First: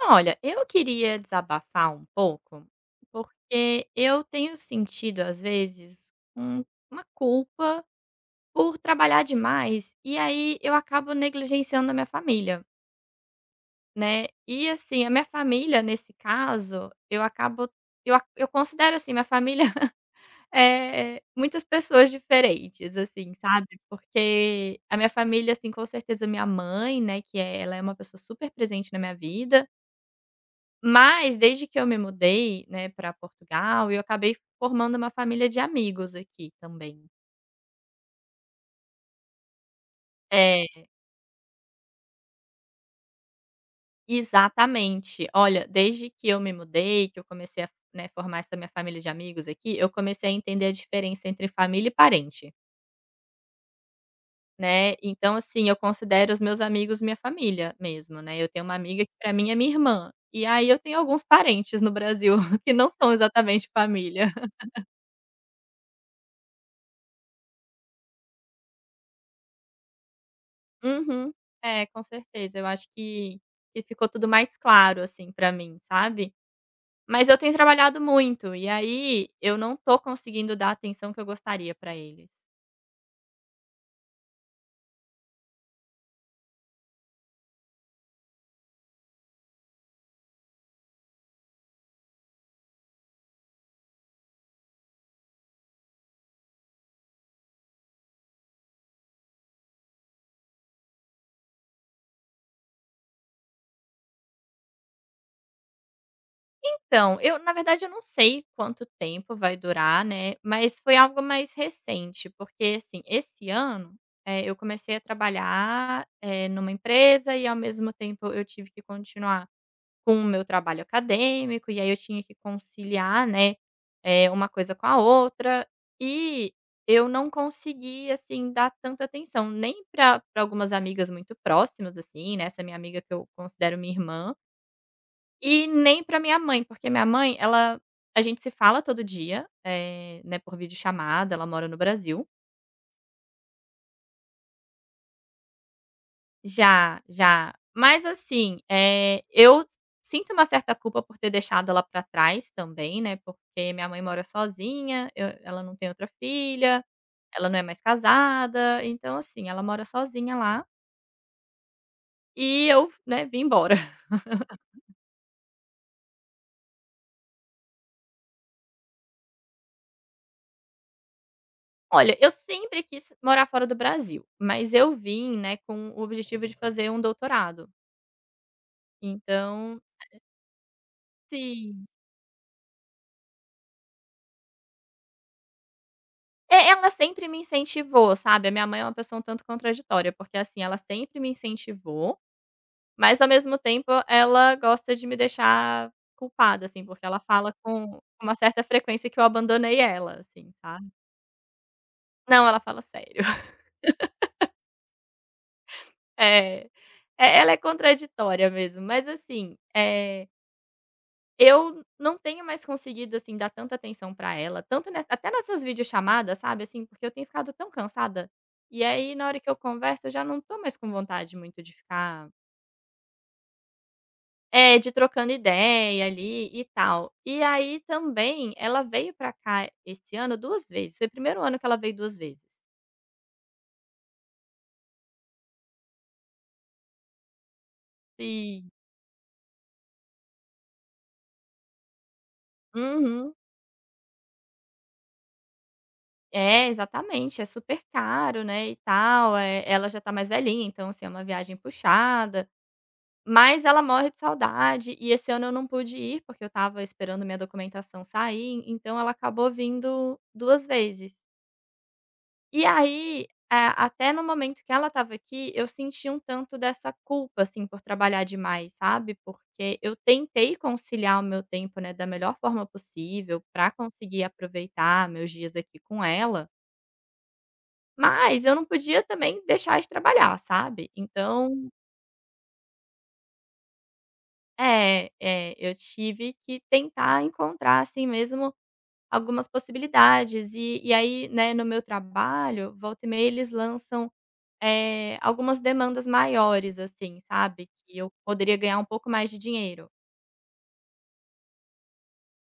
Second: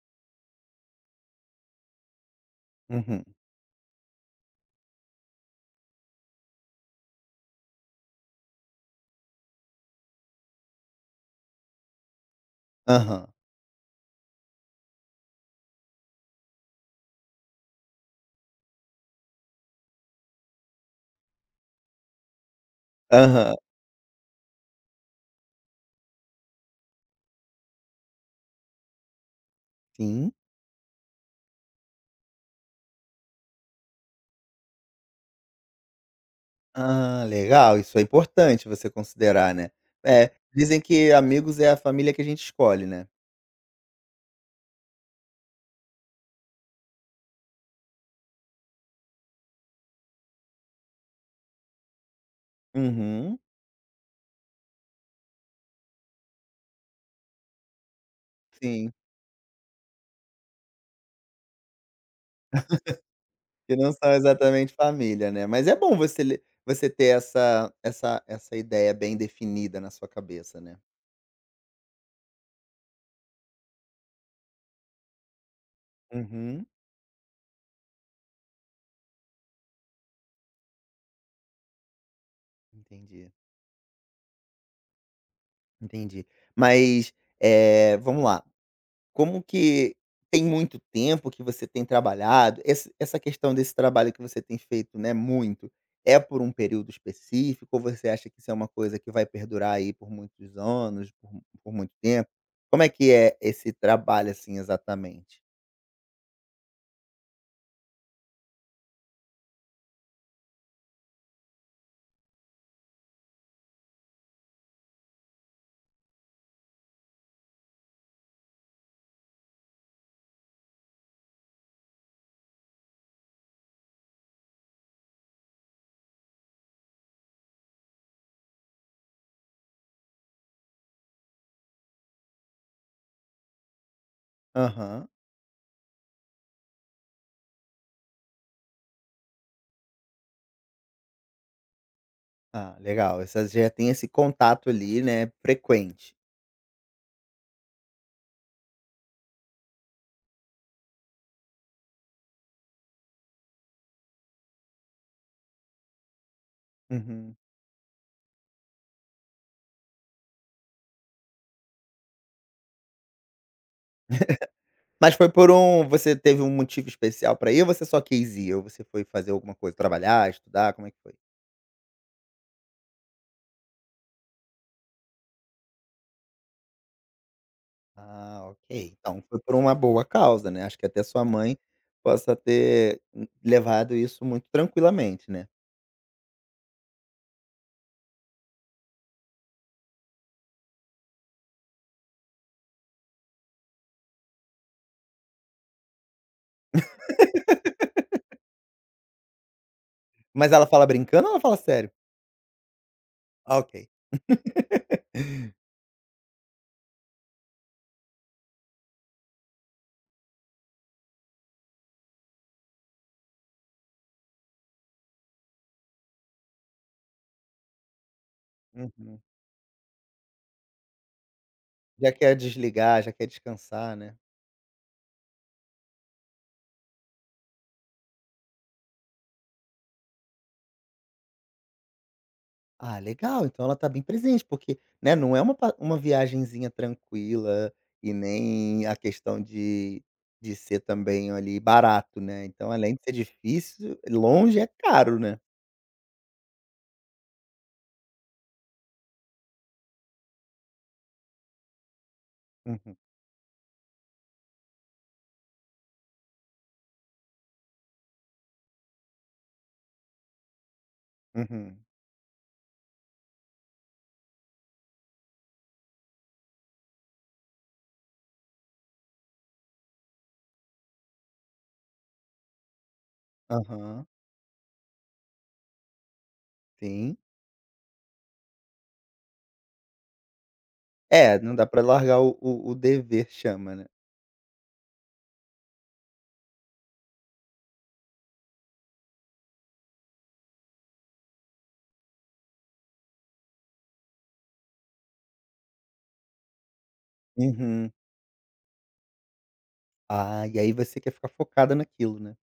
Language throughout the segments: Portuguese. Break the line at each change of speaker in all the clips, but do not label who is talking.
Olha, eu queria desabafar um pouco,
Uhum.
porque eu tenho sentido, às vezes, uma culpa por trabalhar demais, e aí eu acabo negligenciando a minha família,
Aham.
né? E assim, a minha família, nesse caso, eu acabo. Eu considero assim, minha família é muitas pessoas diferentes, assim,
Aham.
sabe? Porque a minha família, assim, com certeza minha mãe, né, ela é uma pessoa super presente na minha vida,
Sim.
mas desde que eu me mudei, né, para Portugal, eu acabei formando uma família de amigos aqui também.
Ah, legal, isso é importante você considerar, né. É, dizem
É,
que amigos é a família que a gente escolhe, né.
exatamente. Olha, desde que eu me mudei, que eu comecei a, né, formar essa minha família de amigos aqui, eu comecei a entender a diferença entre família e parente,
Uhum.
né. Então, assim, eu considero os meus amigos minha família mesmo, né. Eu tenho uma
Sim,
amiga que para mim é minha irmã, e aí eu tenho alguns parentes no Brasil que não são exatamente
que não são
família.
exatamente família, né. Mas é bom você ter essa ideia bem definida na sua cabeça, né.
Uhum. É, com certeza. Eu acho que ficou tudo mais claro, assim, pra mim, sabe.
Uhum,
Mas eu tenho trabalhado muito, e aí eu não tô conseguindo dar a atenção que eu gostaria pra eles.
entendi, entendi. Mas, é vamos lá. Como que tem muito tempo que você tem trabalhado? Esse essa questão desse trabalho que você tem feito, né, muito, é por um período específico ou você acha que isso é uma coisa que vai perdurar aí por muitos anos, por muito tempo? Como é que é esse trabalho, assim, exatamente?
Então, eu na verdade eu não sei quanto tempo vai durar, né, mas foi algo mais recente, porque, assim, esse ano, eu comecei a trabalhar, numa empresa e ao mesmo tempo eu tive que continuar com o meu trabalho acadêmico, e aí eu tinha que conciliar, né, uma coisa com a outra, e eu não consegui, assim, dar tanta atenção, nem para algumas amigas muito próximas, assim, né, essa minha amiga que eu considero minha irmã,
Aham.
e nem para minha mãe, porque minha mãe, ela a gente se fala todo dia, né, por videochamada, ela mora no Brasil.
Ah, legal, essa já tem esse contato ali, né, frequente.
Já, já. Mas assim, eu sinto uma certa culpa por ter deixado ela pra trás também, né, porque minha mãe mora sozinha, eu ela não tem outra filha,
Uhum.
ela não é mais casada, então assim, ela mora sozinha lá, e eu, né, vim embora.
Mas foi por você teve um motivo especial pra ir ou você só quis ir? Ou você foi fazer alguma coisa, trabalhar, estudar, como é que foi?
Olha, eu sempre quis morar fora do Brasil, mas eu vim, né, com o objetivo de fazer um doutorado.
Ah, ok. Então foi por uma
Então
boa causa, né. Acho que até sua mãe
sim.
possa ter n levado isso muito tranquilamente, né.
É, ela sempre me incentivou, sabe, a minha mãe é uma pessoa um tanto contraditória, porque assim, ela sempre me incentivou, mas ao mesmo tempo ela gosta de me deixar culpada, assim, porque ela fala com uma certa frequência que eu abandonei ela, assim,
Mas ela
sabe.
fala brincando ou ela fala sério?
Não, ela fala sério.
Ah, ok.
É. É, ela é contraditória mesmo, mas assim, eu não tenho mais conseguido, assim, dar tanta atenção pra ela, tanto nes até nessas videochamadas, sabe, assim, porque eu tenho ficado tão cansada, e aí
Uhum.
na hora que eu converso eu já não tô mais com vontade muito de
Já
ficar.
quer desligar, já quer descansar, né.
É, de trocando ideia ali e tal. E aí também ela veio pra cá esse ano 2 vezes, foi o primeiro ano que ela veio 2 vezes.
Ah, legal, então ela tá bem presente, porque, né, não é uma pa uma viagenzinha tranquila e
Sim.
nem a questão de ser também ali barato, né, então além de ser
Uhum.
difícil, longe é caro, né.
É, exatamente, é super caro, né, e tal, ela já tá mais velhinha, então assim, é uma viagem puxada,
Uhum,
mas ela morre de saudade e esse ano eu não pude ir, porque eu estava esperando minha documentação sair, então ela acabou vindo 2 vezes.
uhum.
E aí, até no momento que ela estava aqui, eu senti um tanto dessa culpa, assim, por trabalhar demais, sabe, porque eu tentei conciliar o meu tempo, né, da melhor forma possível para
Aham,
conseguir aproveitar meus dias aqui com ela,
sim.
mas eu não podia também deixar de trabalhar, sabe.
É, não dá
Então
pra largar o o dever chama, né.
é, é, eu tive que tentar encontrar, assim mesmo, algumas possibilidades. E aí, né, no meu trabalho, volta e meia eles lançam algumas demandas maiores, assim, sabe,
Uhum.
que eu poderia ganhar um pouco mais de dinheiro.
Ah, e aí você quer ficar focada naquilo, né.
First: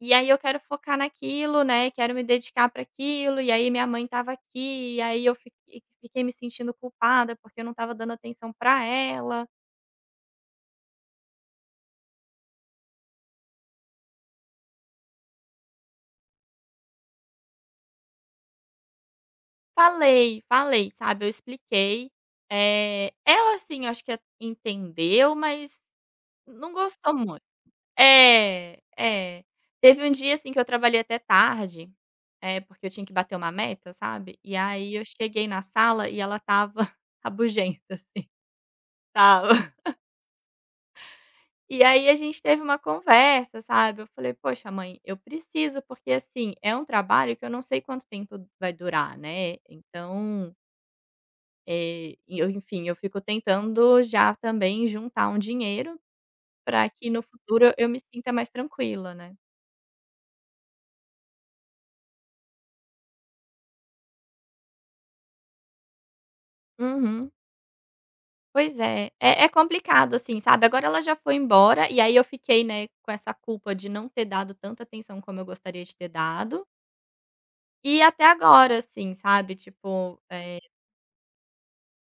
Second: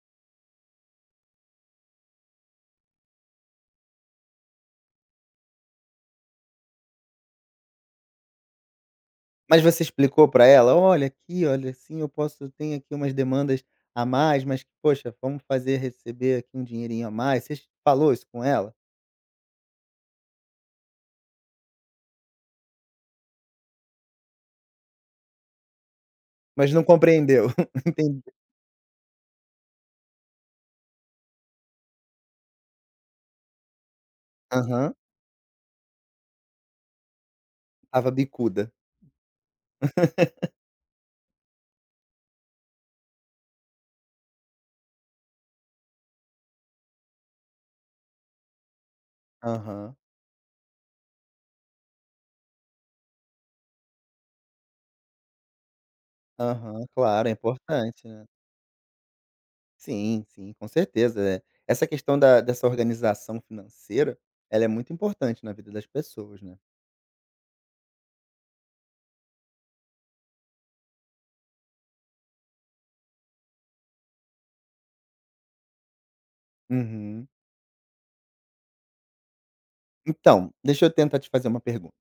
E aí eu quero focar naquilo, né, quero me dedicar para aquilo, e aí minha mãe estava aqui, e aí eu fiquei me sentindo culpada, porque eu não estava dando atenção para ela.
Mas você explicou pra ela: "Olha, aqui, olha, assim, eu posso ter aqui umas demandas a mais, mas, poxa, vamos fazer receber aqui um dinheirinho a mais". Você falou isso com ela?
Falei, falei, sabe, eu expliquei. Ela, assim, acho que entendeu, mas não
Mas não
gostou.
compreendeu. Entendi.
É, é. Teve um dia, assim, que eu trabalhei até tarde, porque eu tinha que bater uma meta, sabe. E
Aham.
aí eu cheguei na sala e ela estava rabugenta,
Estava
assim,
bicuda.
estava. E aí a gente teve uma conversa, sabe. Eu falei: "Poxa, mãe, eu preciso, porque, assim, é um trabalho que eu não sei quanto tempo vai durar, né.
Aham,
Então, e eu, enfim, eu fico tentando já também juntar um dinheiro
aham.
para que no
Claro, é
futuro eu me
importante, né.
sinta mais tranquila, né".
Sim, sim, com certeza. É, essa questão da dessa organização financeira, ela é muito importante na vida das pessoas, né.
Uhum. Pois é. É é complicado, assim, sabe. Agora ela já foi embora, e aí eu fiquei, né, com essa culpa de não ter dado tanta atenção como eu gostaria de ter dado.
Uhum.
E até agora, assim, sabe, tipo,
Então, deixa eu tentar te fazer uma pergunta.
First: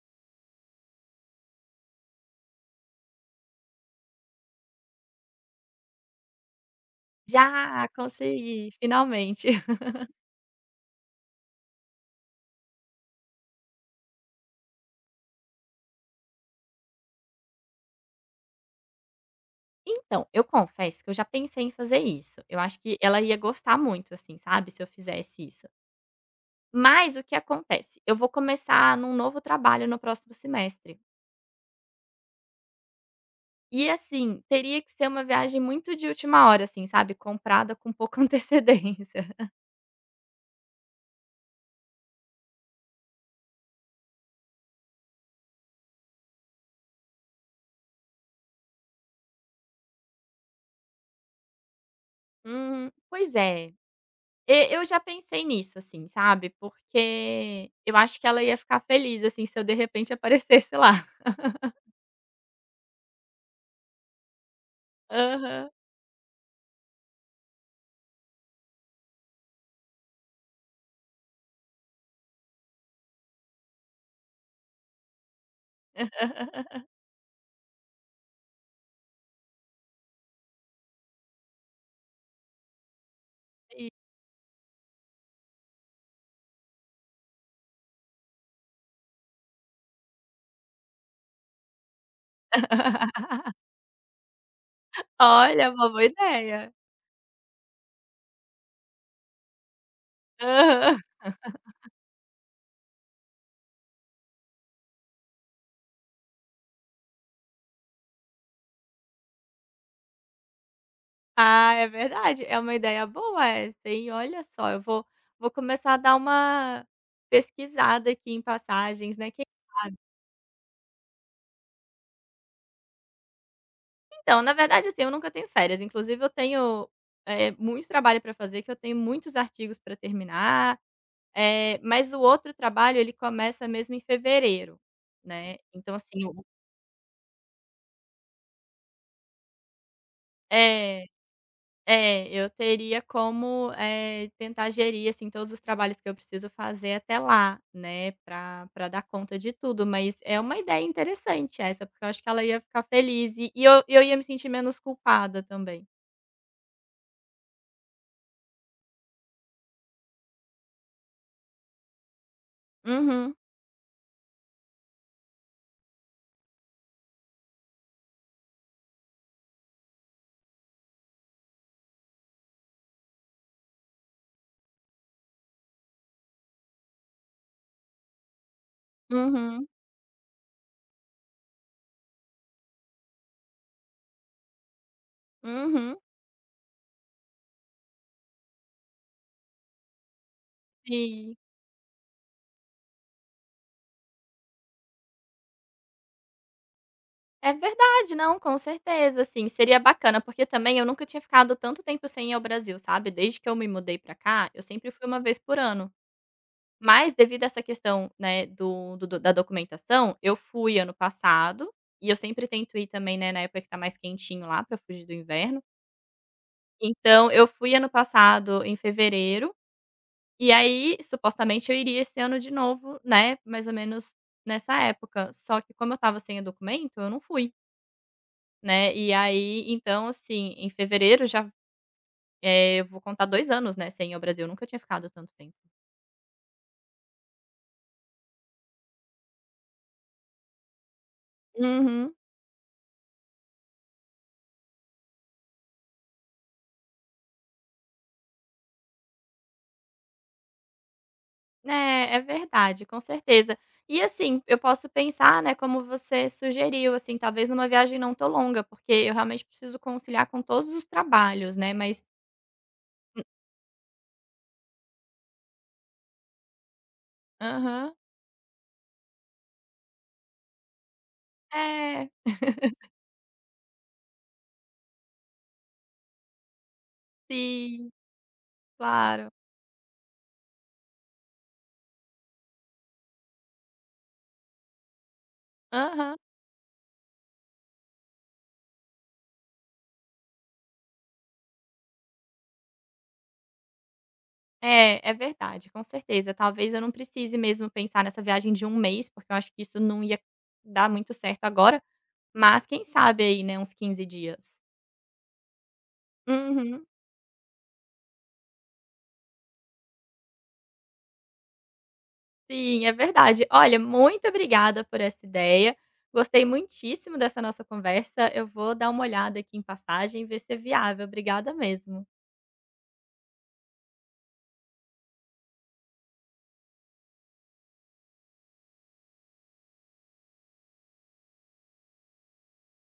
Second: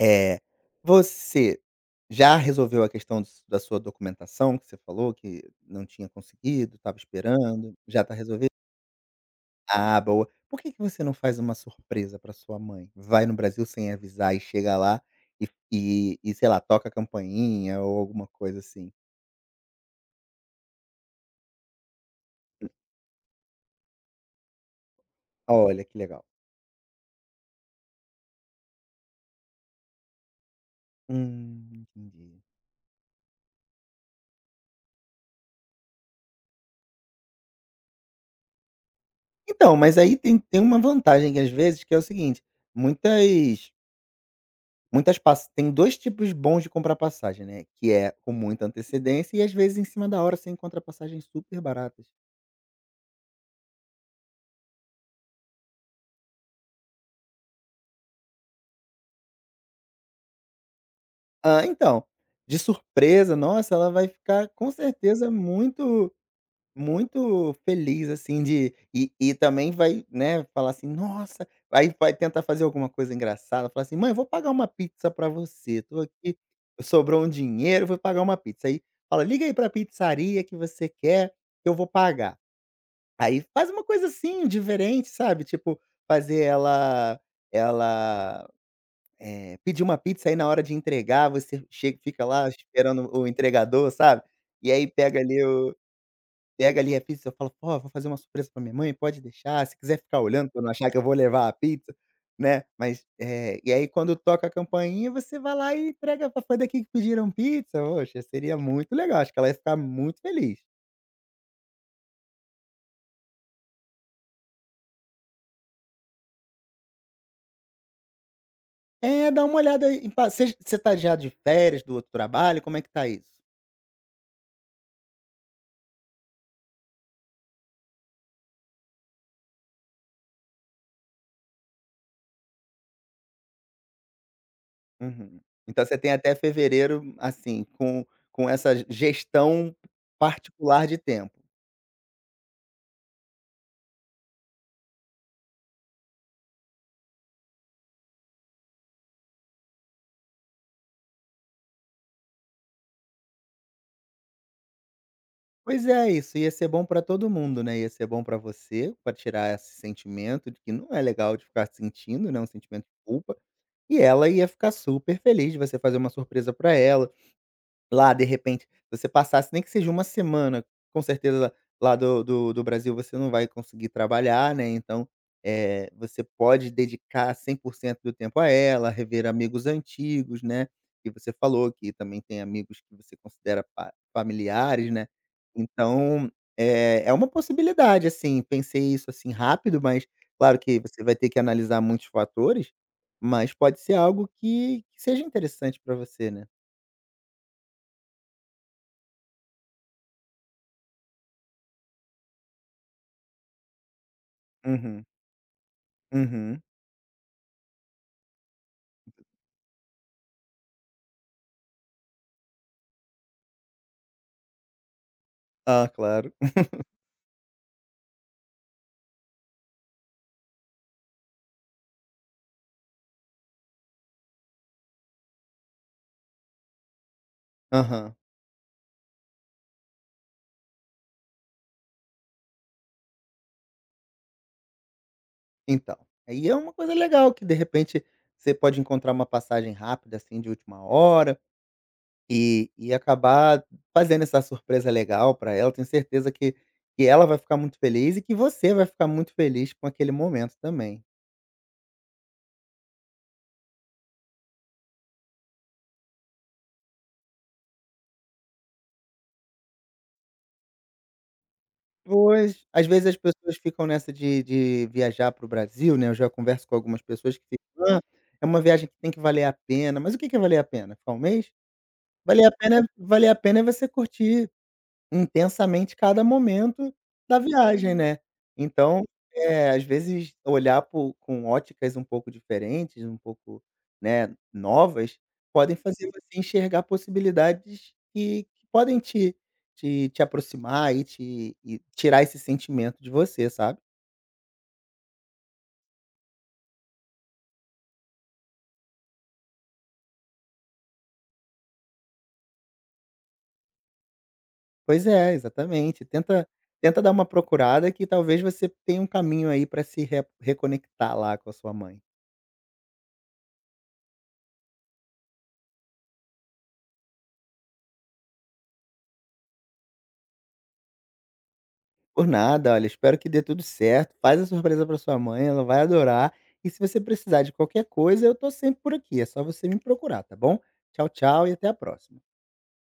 Eh, Você já resolveu a questão do da sua documentação que você falou que não tinha conseguido, estava esperando,
já
já está resolvido?
consegui, finalmente.
Ah, boa. Por que que você não faz uma surpresa para sua mãe? Vai no Brasil sem avisar e chega lá e sei lá, toca a campainha ou alguma coisa assim.
Então, eu confesso que eu já pensei em fazer isso. Eu acho que ela ia gostar muito, assim, sabe, se eu fizesse isso.
Olha, que legal.
Mas o que acontece? Eu vou começar num novo trabalho no próximo semestre.
Entendi.
E assim, teria que ser uma viagem muito de última hora, assim, sabe, comprada com pouca antecedência.
Então, mas aí tem uma vantagem que às vezes que é o seguinte, muitas Muitas pass tem 2 tipos bons de comprar passagem, né, que é com muita antecedência e às vezes em cima da hora você encontra passagens super baratas.
Pois é. E eu já pensei nisso, assim, sabe, porque eu acho que ela ia ficar feliz, assim, se eu de repente aparecesse lá.
Ah, então, de surpresa, nossa, ela vai ficar com certeza
Aham.
muito, muito feliz, assim, de e também vai, né, falar assim: "Nossa", aí vai tentar fazer alguma coisa engraçada, falar assim: "Mãe, vou pagar uma pizza pra você, tô aqui, sobrou um dinheiro, vou pagar uma pizza", aí fala: "Liga aí pra pizzaria que você quer, que eu vou pagar". Aí faz uma
Sim.
coisa assim, diferente, sabe, tipo, fazer ela ela, pedir uma pizza, aí na hora de entregar você chega fica lá esperando o entregador, sabe, e aí
Olha, é uma boa ideia.
pega ali a pizza, eu falo, pô, vou fazer uma surpresa pra minha mãe, pode deixar, se quiser ficar olhando pra não achar que
Aham.
eu vou levar a pizza", né, mas, e aí quando toca a campainha você vai lá e entrega: "Pô, foi daqui que pediram pizza?". Poxa, seria muito legal, acho que ela ia ficar muito feliz.
Ah, é verdade, é uma ideia boa essa, hein. Olha só, eu vou começar a dar uma pesquisada aqui em passagens, né,
É,
quem.
dá uma olhada aí em pa você tá já de férias do outro trabalho, como é que tá isso?
Então, na verdade, assim, eu nunca tenho férias. Inclusive, eu tenho, muito trabalho para fazer, que eu tenho muitos artigos para terminar, mas o outro trabalho, ele começa mesmo em fevereiro,
Uhum.
né.
Então
Então,
você tem
assim,
até
o
fevereiro, assim, com essa gestão particular de
é,
tempo.
é, eu teria como, tentar gerir, assim, todos os trabalhos que eu preciso fazer até lá, né, para pra dar conta de tudo. Mas é uma ideia interessante essa, porque eu acho que ela ia ficar feliz e eu ia me sentir menos culpada também.
Pois é, isso ia ser bom pra todo mundo, né, ia ser bom pra você, pra tirar esse sentimento de que não é legal de ficar sentindo, né, um sentimento de
Uhum,
culpa, e ela ia ficar super feliz de você fazer uma surpresa pra ela. Lá, de repente, você passasse nem que seja uma semana, com certeza lá do Brasil você não vai conseguir trabalhar, né, então, você pode dedicar 100% do tempo a ela, rever amigos
uhum,
antigos, né, que você falou que também tem amigos que você considera pa familiares, né.
uhum.
Então, é uma possibilidade, assim, pensei isso, assim, rápido, mas claro que você vai ter
Sim.
que analisar muitos fatores, mas pode ser algo que seja interessante para você, né.
É verdade, não, com certeza, assim, seria bacana, porque também eu nunca tinha ficado tanto tempo sem ir ao Brasil, sabe. Desde que eu me mudei pra cá, eu sempre
Uhum.
fui uma vez por ano,
Uhum.
mas devido a essa questão, né, da documentação, eu fui ano passado, e eu sempre tento ir também, né, na época que tá mais quentinho lá pra fugir do inverno.
Ah, claro.
Então eu fui ano passado em fevereiro, e aí supostamente eu iria esse ano de novo, né, mais ou menos nessa época, só que como eu estava sem o documento, eu não fui.
Aham.
Né, e aí, então assim, em fevereiro já, eu vou contar 2 anos, né, sem ir ao Brasil. Eu nunca tinha ficado tanto tempo.
Então, aí é uma coisa legal que de repente você pode encontrar uma passagem rápida, assim, de última hora
Uhum.
e acabar fazendo essa surpresa legal para ela. Tenho certeza que ela vai ficar muito feliz e que você vai ficar muito feliz com aquele momento também.
É, é verdade, com certeza. E assim, eu posso pensar, né, como você sugeriu, assim, talvez numa viagem não tão longa, porque eu realmente preciso conciliar com todos os trabalhos, né, mas
Pois, às vezes as
hum,
pessoas ficam nessa de viajar para o Brasil, né, eu já converso com algumas pessoas que ficam:
aham.
"Ah, é uma viagem que tem que valer a pena", mas o que que é valer a pena? Ficar um mês?
É,
Valer a pena é você curtir intensamente cada momento da
sim,
viagem. Uhum. Né. Então,
claro.
às vezes olhar por com óticas um pouco diferentes, um pouco, né, novas, podem fazer
Aham.
você enxergar possibilidades que podem te aproximar e te tirar esse sentimento de você, sabe.
É, é verdade, com certeza. Talvez eu não precise mesmo pensar nessa viagem de um mês, porque eu acho que isso não ia dar muito certo agora. Mas quem sabe aí, né, uns 15 dias.
Pois é, exatamente. Tenta
Uhum.
tenta dar uma procurada que talvez você tenha um caminho aí pra se re reconectar lá com a sua mãe.
Sim, é verdade. Olha, muito obrigada por essa ideia. Gostei muitíssimo dessa nossa conversa. Eu vou dar uma olhada aqui em passagem e ver se é viável. Obrigada mesmo.
Por nada, olha, espero que dê tudo certo. Faz a surpresa pra sua mãe, ela vai adorar. E se você precisar de qualquer coisa, eu tô sempre por aqui. É só você me procurar, tá bom? Tchau, tchau e até a próxima.